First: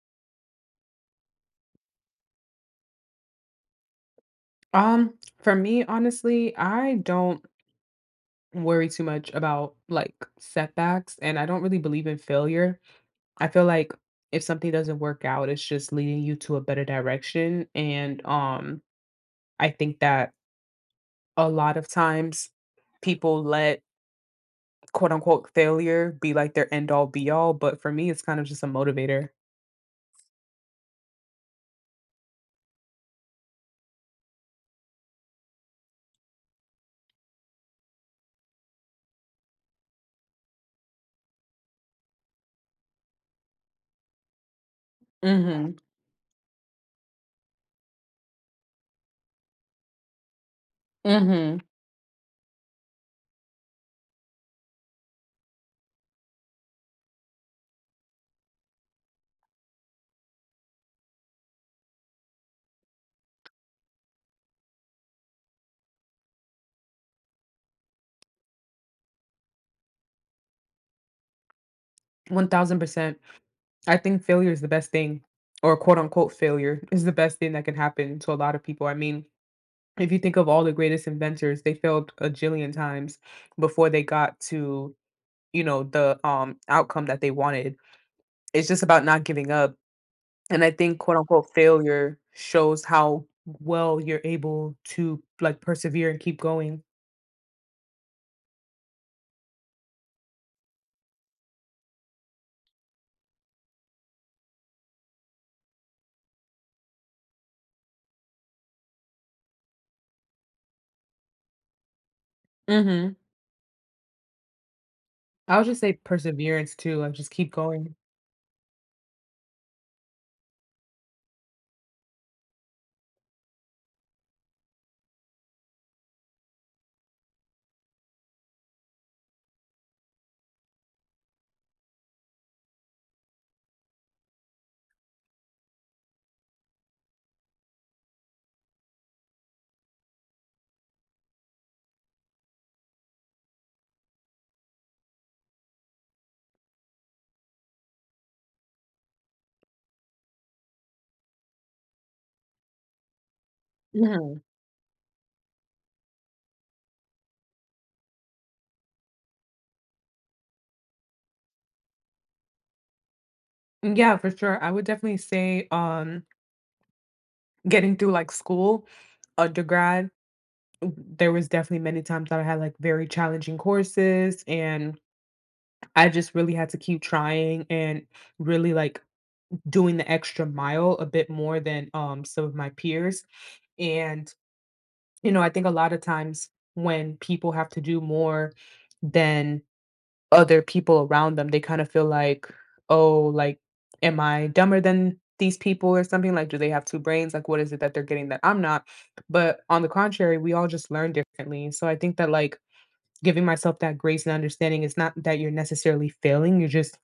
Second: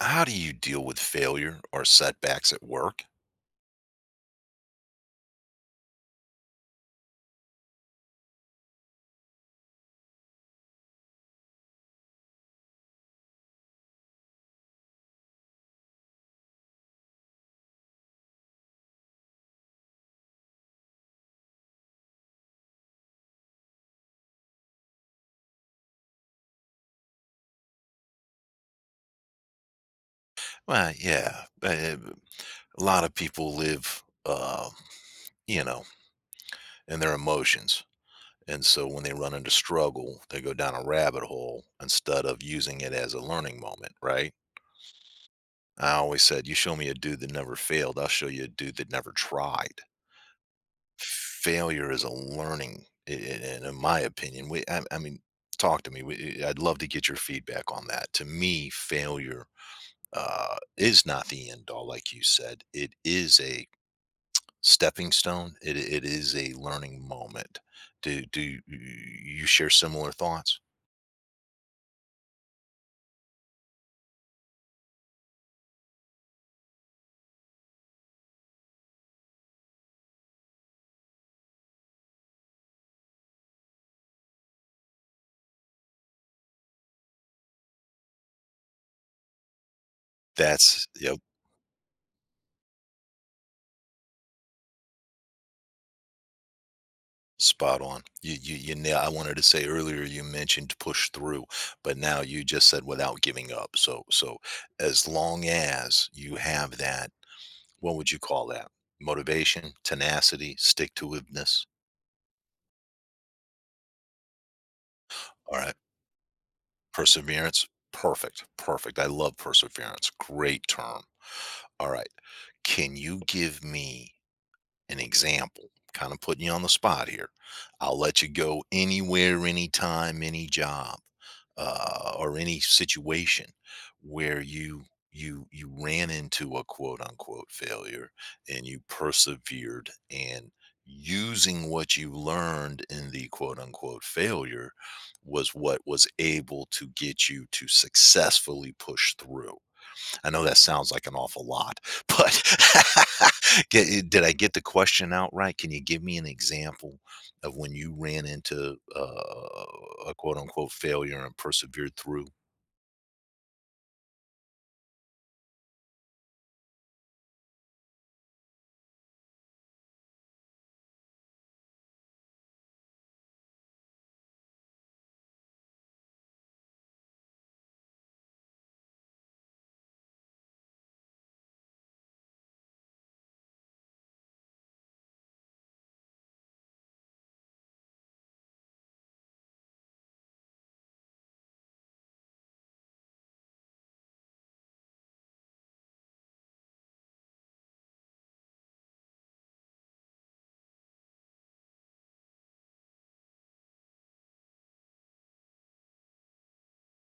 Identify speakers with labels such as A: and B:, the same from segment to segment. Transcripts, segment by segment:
A: How do you deal with failure or setbacks at work?
B: Um, for me, honestly, I don't worry too much about like setbacks, and I don't really believe in failure. I feel like if something doesn't work out, it's just leading you to a better direction. And I think that a lot of times people let quote unquote failure be like their end all be all, but for me, it's kind of just a motivator.
A: Well, yeah, a lot of people live, you know, in their emotions. And so when they run into struggle, they go down a rabbit hole instead of using it as a learning moment, right?
B: Mm-hmm.
A: I always said, you show me a dude that never failed, I'll show you a dude that never tried.
B: Mm-hmm.
A: Failure is a learning, and in my opinion, I mean, talk to me. I'd love to get your feedback on that. To me, failure is not the end all, like you said. It is a stepping stone. It is a learning moment. Do you share similar thoughts?
B: 1000%. I think failure is the best thing, or quote unquote failure is the best thing that can happen to a lot of people. I mean, if you think of all the greatest inventors, they failed a jillion times before they got to, the outcome that they wanted. It's just about not giving up. And I
A: That's
B: think quote
A: yep,
B: unquote failure shows how well you're able to like persevere and keep going.
A: spot on. You nail. I wanted to say earlier you mentioned push through, but now you just said without giving up. So as long as you have that, what would you call that? Motivation, tenacity, stick to itiveness.
B: Mm-hmm. I
A: All
B: would
A: right.
B: just say perseverance too, like just keep
A: Perseverance,
B: going.
A: perfect, perfect. I love perseverance. Great term. All right. Can you give me an example, kind of putting you on the spot here. I'll let you go anywhere, anytime, any job, or any situation where you ran into a quote unquote failure and you persevered and using what you learned in the quote unquote failure was what was able to get you to successfully push through. I know that sounds like an awful lot, but get, did I
B: Mhm.
A: get the question out right? Can you give me an example of when you ran into a quote unquote failure and persevered through?
B: Yeah, for sure. I would definitely say getting through like school, undergrad. There was definitely many times that I had, like, very challenging courses, and I just really had to keep trying and really, like, doing the extra mile a bit more than, some of my peers, and, you know, I think a lot of times when people have to do more than other people around them, they kinda feel like, "Oh, like, am I dumber than these people or something? Like, do they have 2 brains? Like, what is it that they're getting that I'm not?" But on the contrary, we all just learn differently, so I think that, like, giving myself that grace and understanding it's not that you're necessarily failing, you're just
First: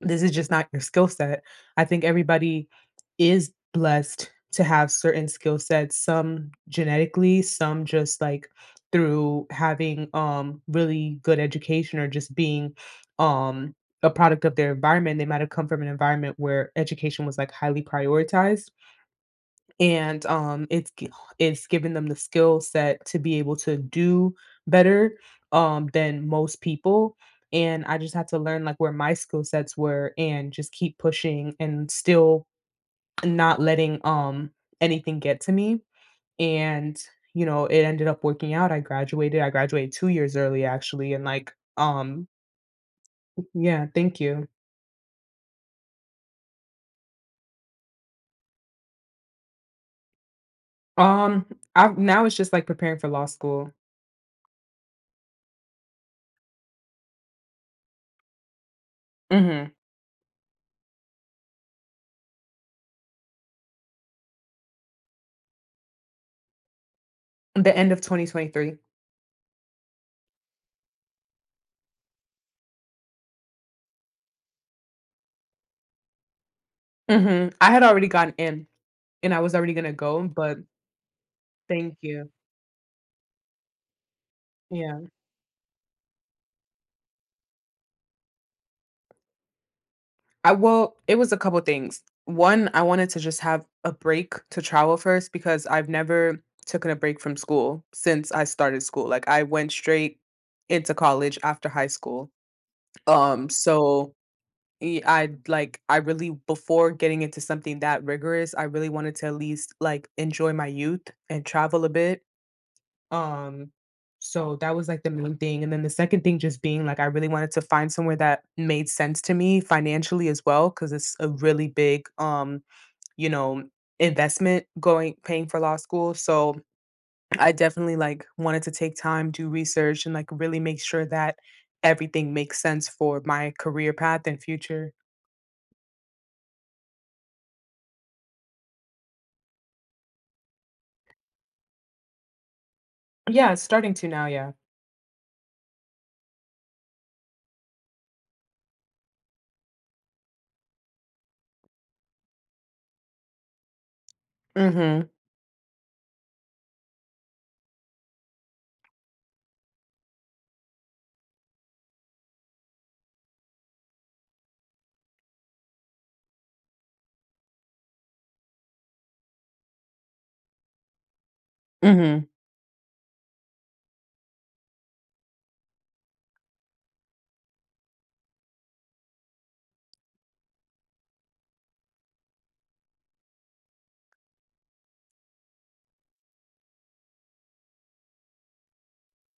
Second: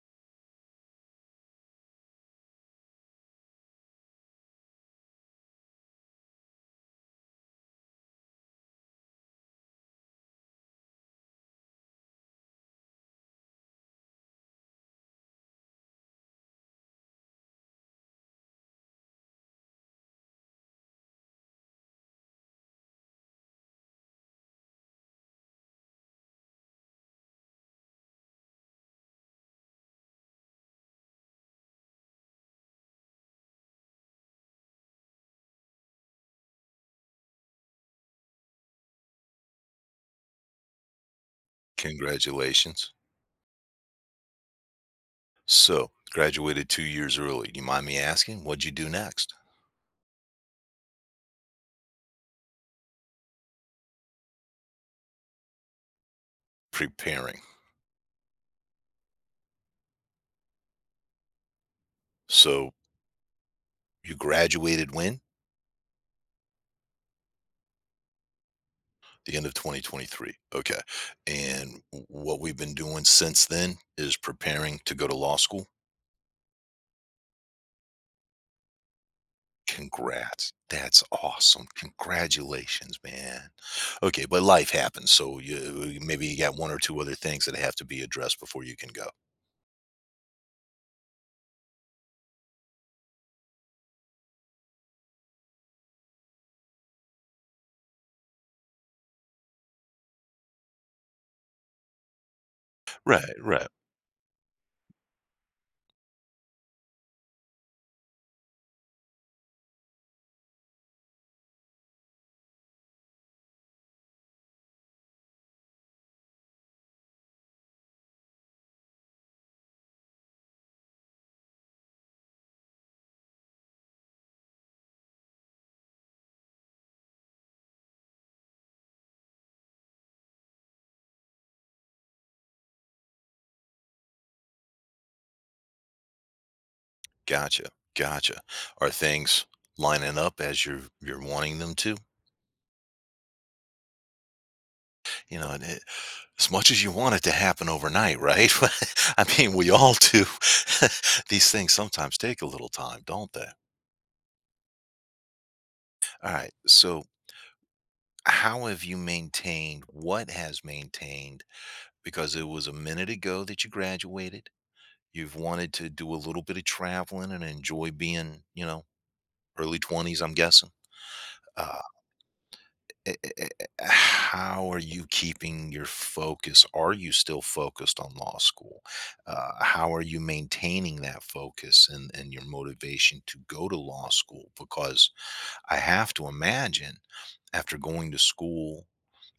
B: this is just not your skill set. I think everybody is blessed to have certain skill sets, some genetically, some just like through having really good education, or just being um a product of their environment. They might have come from an environment where education was like highly prioritized and, it's giving them the skill set to be able to do better, than most people, and I just had to learn, like, where my skill sets were and just keep pushing and still not letting, anything get to me, and, you know, it ended up working out. I graduated 2 years early, actually, and, like.
A: Congratulations.
B: Yeah, thank you.
A: So, graduated 2 years early. Do you mind me asking, what'd you do next?
B: Um, I now it's just, like, preparing for law school.
A: Preparing.
B: Mhm.
A: So, you graduated when?
B: The end of 2023.
A: The end of 2023. Okay. And what we've been doing since then is preparing to go to law school.
B: Mhm. I had already gotten in, and I was already gonna go,
A: Congrats.
B: but
A: That's awesome.
B: thank you.
A: Congratulations, man. Okay, but life
B: Yeah.
A: happens, so you maybe you got one or two other things that have to be addressed before you can go.
B: I Well, it was a couple things. One, I wanted to just have a break to travel first because I've never taken a break from school since I started school. Like I went straight into college after high school.
A: Right, right.
B: So I really before getting into something that rigorous, I really wanted to at least like enjoy my youth and travel a bit. Um, so that was like the main thing. And then the second thing just being like I really wanted to find somewhere that made sense to me financially as well, because it's a really big you know, investment going paying for law school. So I definitely like wanted to take time, do research, and like really make sure that everything makes sense for my career path and future.
A: Gotcha, gotcha. Are things lining up as you're wanting them to?
B: Yeah, it's starting to now, yeah.
A: You know, and it, as much as you want it to happen overnight, right? I mean, we all do. These things sometimes take a little time, don't they?
B: Mm-hmm.
A: All right. So, how have you maintained what has maintained because it was a minute ago that you graduated. You've wanted to do a little bit of traveling and enjoy being, you know, early 20s, I'm guessing. Uh,
B: Mm-hmm.
A: how are you keeping your focus? Are you still focused on law school? How are you maintaining that focus and your motivation to go to law school? Because I have to imagine after going to school,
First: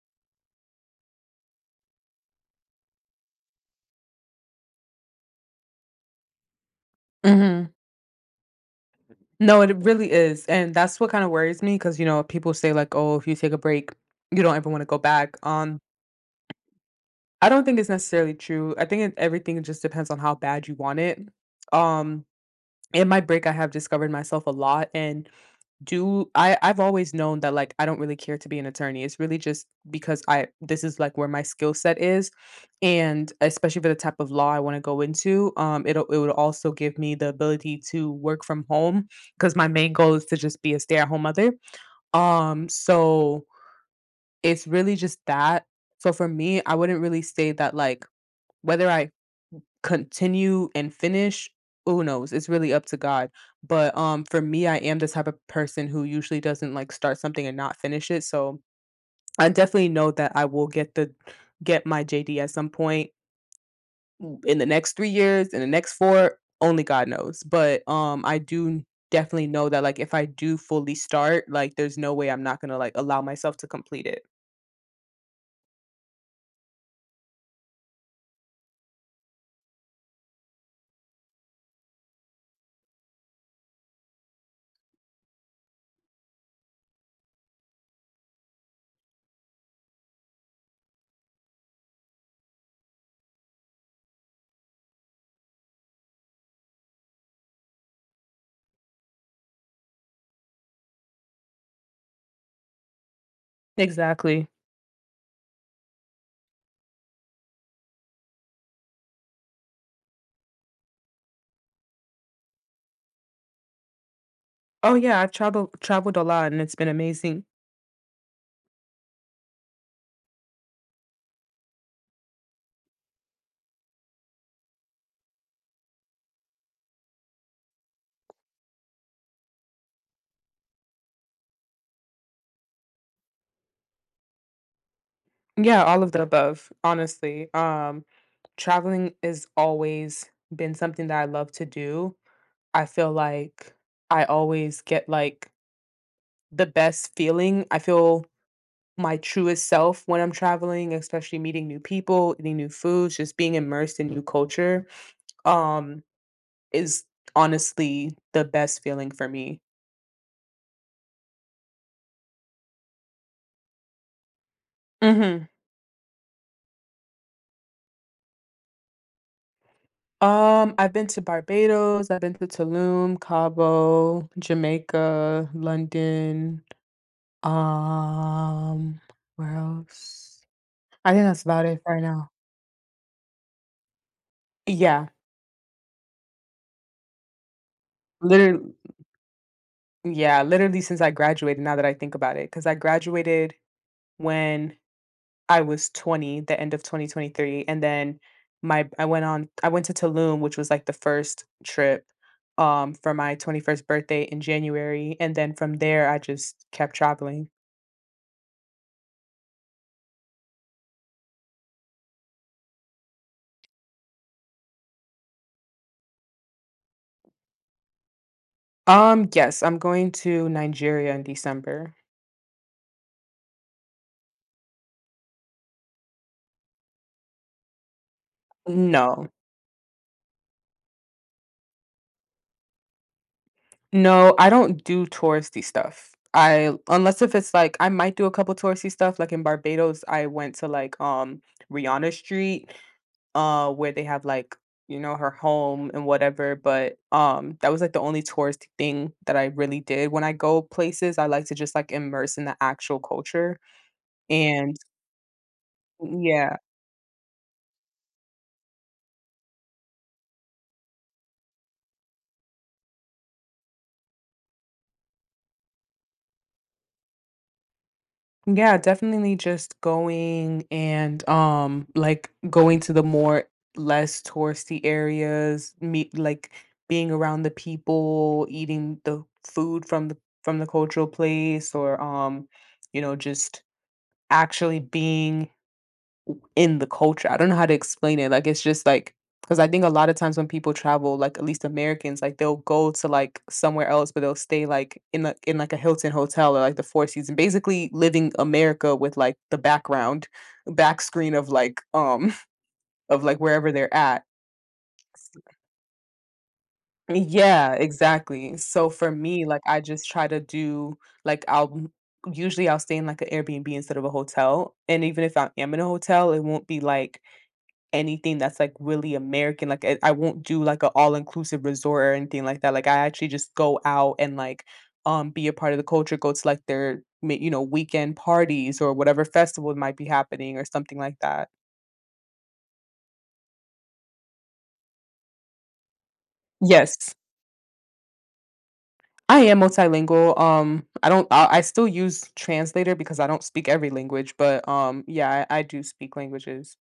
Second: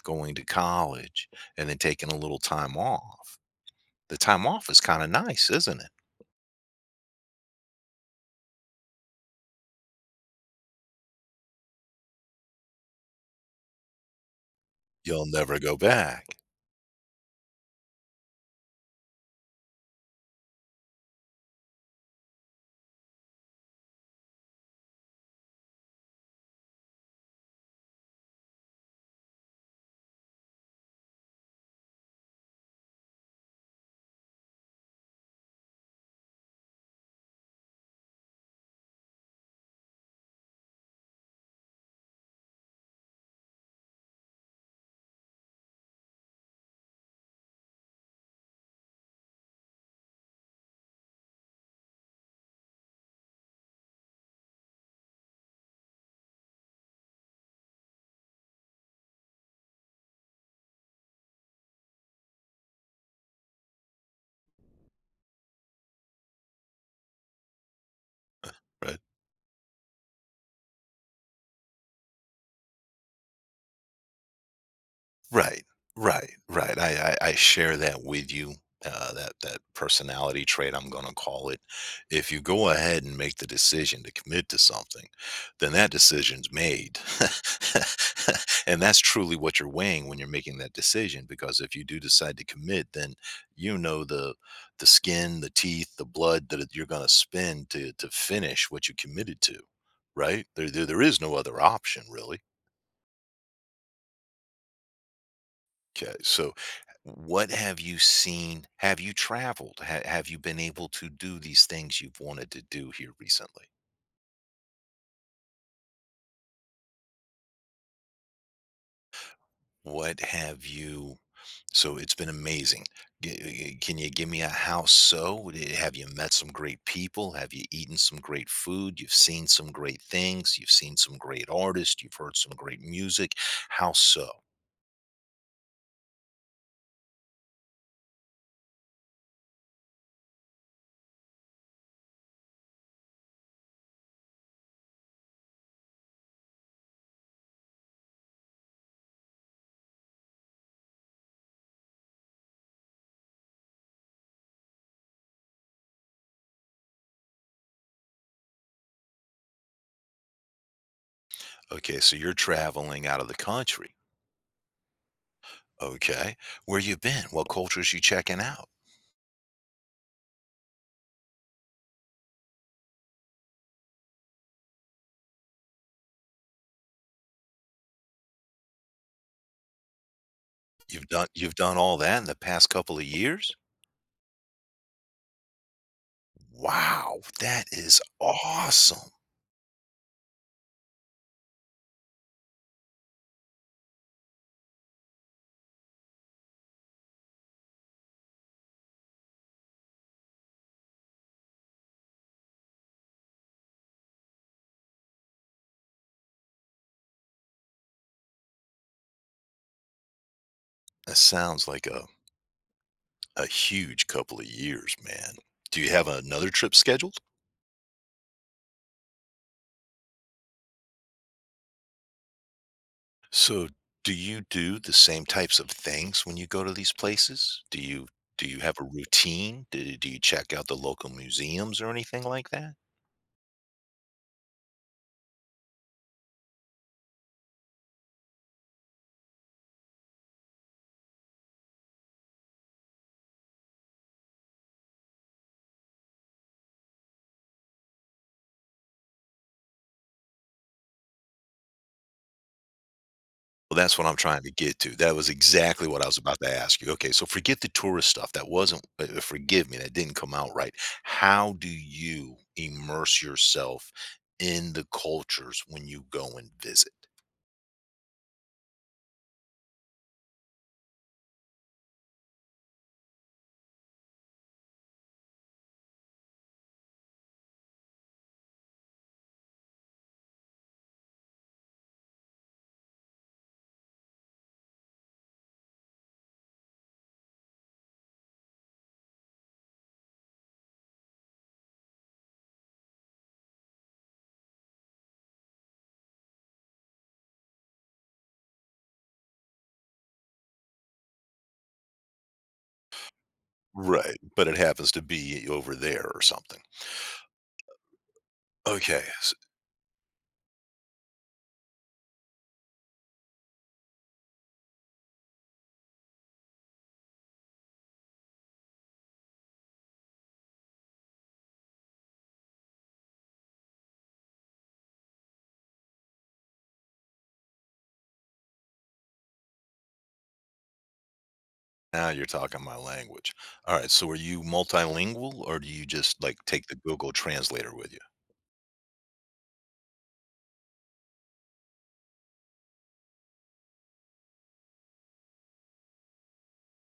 A: going to college, and then taking a little time off, the time off is kind of nice, isn't it?
B: Mm-hmm. No, it really is, and that's what kind of worries me. Because you know, people say like, "Oh, if you take a break, you don't ever wanna go
A: You'll
B: back."
A: never go back,
B: I don't think it's necessarily true. I think it everything just depends on how bad you want it. Um, in my break, I have discovered myself a lot, and do I I've always known that, like, I don't really care to be an attorney. It's really just because I this is, like, where my skill set is, and especially for the type of law I wanna go into, it would also give me the ability to work from home, because my main goal is to just be a stay-at-home mother. So it's really just that. So for me, I wouldn't really say that, like, whether I continue and finish, who knows? It's really up to God. But for me, I am the type of person who usually doesn't like start something and not finish it. So I definitely know that I will get the get my JD at some point in the next 3 years, in the next 4, only God knows. But I do
A: right?
B: definitely know that like if I do fully start, like there's no way I'm not going to like allow myself to complete it.
A: Right, right. I share that with you, that personality trait, I'm gonna call it. If you go ahead and make the decision to commit to something, then that decision's made. And that's truly what you're weighing when you're making that decision, because if you do decide to commit, then you know the skin, the teeth, the blood that you're gonna spend to finish what you committed to, right? There is no other option, really.
B: Exactly.
A: Okay, so what have you seen? Have you traveled? Have you been able to do these things you've wanted to do here recently?
B: Oh, yeah, I've traveled a lot, and it's been amazing.
A: What have you? So it's been amazing. G- Can you give me a how so? Have you met some great people? Have you eaten some great food? You've seen some great things. You've seen some great artists. You've heard some great music. How so?
B: Yeah, all of the above, honestly. Traveling has always been something that I love to do. I feel like I always get like the best feeling. I feel my truest self when I'm traveling, especially meeting new people, eating new foods, just being immersed in new culture. Um, Is honestly the best feeling for me.
A: Okay, so you're traveling out of the country.
B: Mhm.
A: Okay, where you been? What cultures you checking out?
B: I've been to Barbados, I've been to Tulum, Cabo, Jamaica, London, um, where else?
A: You've
B: I think
A: done
B: that's
A: you've
B: about
A: done
B: it for
A: all
B: right
A: that in
B: now.
A: the past couple of years?
B: Yeah,
A: Wow, that is
B: literally
A: awesome.
B: since I graduated, now that I think about it, because I graduated when I was 20, the end of 2023, and then my I went to Tulum, which was like the first trip for my 21st birthday in January, and then from there I just kept traveling.
A: That sounds like a huge couple of years, man. Do you have another trip scheduled?
B: Yes, I'm going to Nigeria in December.
A: So, do you do the same types of things when you go to these places? Do you do, you have a
B: No.
A: routine? Do, do you check out the local museums or anything like that?
B: No, I don't do touristy stuff. I unless if it's like I might do a couple touristy stuff, like in Barbados I went to like Rihanna Street where they have like you know her home and whatever, but that was like the only touristy thing that I really did. When I go places I like to just like immerse in the actual culture,
A: Well, that's what I'm trying to
B: and
A: get to. That was exactly what I was about to
B: yeah.
A: ask you. Okay, so forget the tourist stuff. That wasn't, forgive me, that didn't come out right. How do you immerse yourself in the cultures when you go and visit?
B: Yeah, definitely just going, and like going to the more less touristy areas, meet like being around the people, eating the food from the cultural place, or you know just actually being in the culture. I don't know how to explain it. Like it's just like because I think a lot of times when people travel, like at least Americans, like they'll go to like somewhere else, but they'll stay like in like a Hilton hotel or like the Four Seasons, basically living America with like the background, back screen of of like wherever they're
A: Right,
B: at.
A: but it happens to be over there or something.
B: Yeah, exactly. So
A: Okay,
B: for
A: s
B: me, like I just try to do like I'll usually I'll stay in like an Airbnb instead of a hotel, and even if I am in a hotel, it won't be like anything that's like really American. Like I won't do like an all inclusive resort or anything like that. Like I actually just go out and like be a part of the culture, go to like their you know weekend parties or whatever festival might be happening or something like that.
A: Now you're talking my language. Alright, so are you multilingual or do you just, like, take the Google
B: Yes.
A: Translator with you?
B: I am multilingual. I don't. I still use translator because I don't speak every language, but yeah, I do speak languages.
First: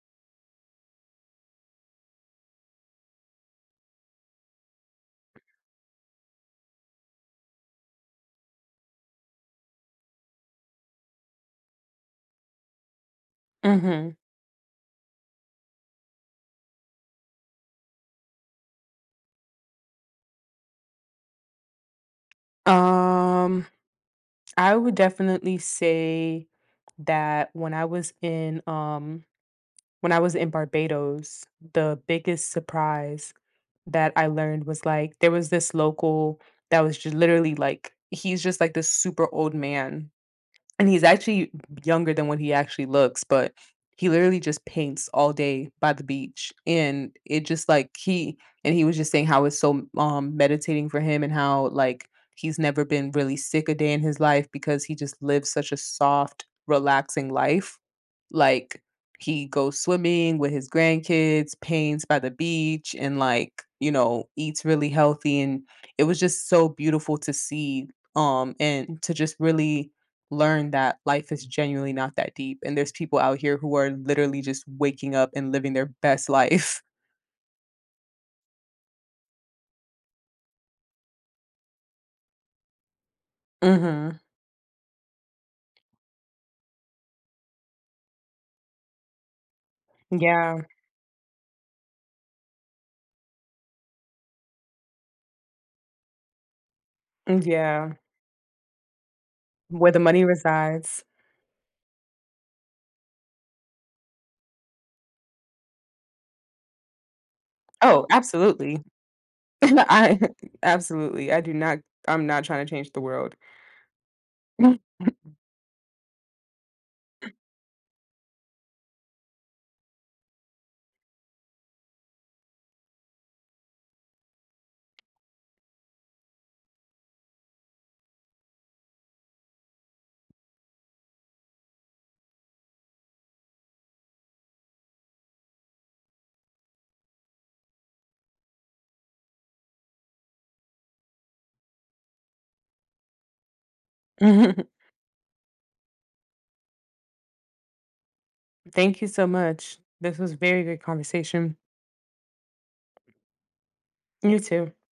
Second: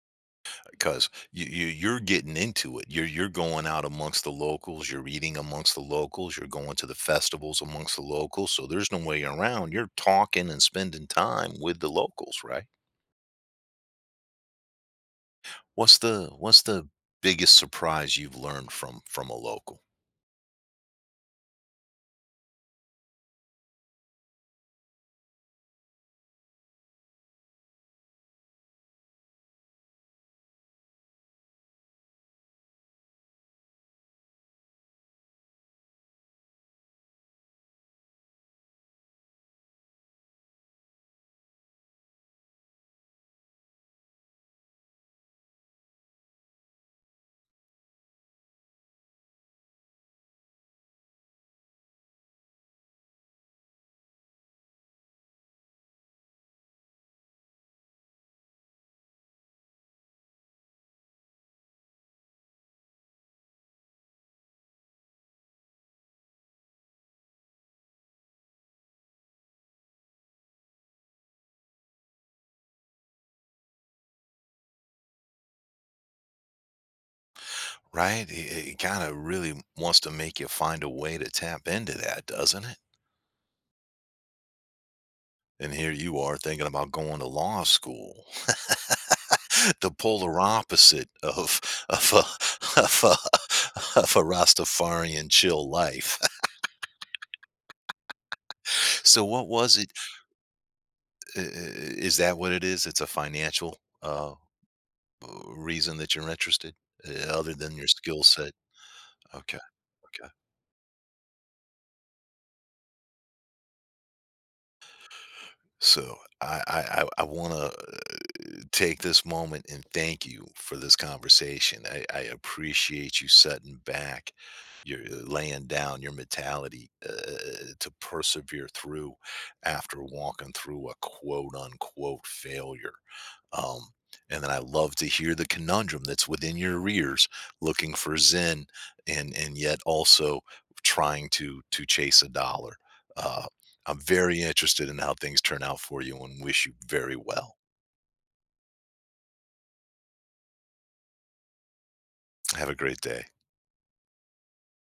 A: Because you, you're getting into it. You're going out amongst the locals. You're eating amongst the locals. You're going to the festivals amongst the locals. So there's no way around. You're talking and spending time with the locals, right?
B: Hmm.
A: What's the biggest surprise you've learned from a local?
B: Um, I would definitely say that when I was in Barbados, the biggest surprise that I learned was, like, there was this local that was just literally, like he's just, like, this super old man, and he's actually younger than what he actually looks, but he literally just paints all day by the beach, and it just, like, he and he was just saying how it's so, meditating for him, and how, like, he's never been really sick a day in his life because he just lives such a soft, relaxing life. Like, he goes swimming with his grandkids, paints by the beach, and, like, you know, eats really healthy, and it was just so beautiful to see, and to just really learn that life is genuinely not that deep. And there's people out here who are literally just waking up and living their best life.
A: Right? It kind of really wants to make you find a way to tap into that, doesn't it?
B: Mhm.
A: And here you are thinking about going to law school. The polar
B: Yeah.
A: opposite of of a Rastafarian chill life.
B: Yeah.
A: So what was
B: Where
A: it?
B: the money resides.
A: Is that what it is? It's a financial reason that you're interested, other than your
B: Oh,
A: skill set.
B: absolutely.
A: Okay,
B: I
A: okay.
B: absolutely. I'm not trying to change the world.
A: So I want to take this moment and thank you for this conversation. I appreciate you setting back, you're laying down your mentality to persevere through after walking through a quote unquote failure. Um, and then I love to hear the conundrum that's within your ears, looking for Zen, and yet also trying to chase a dollar. Uh, I'm very interested in how things turn out for you, and wish you very well.
B: Thank you so much. This was very good conversation.
A: Have a great day.
B: You too.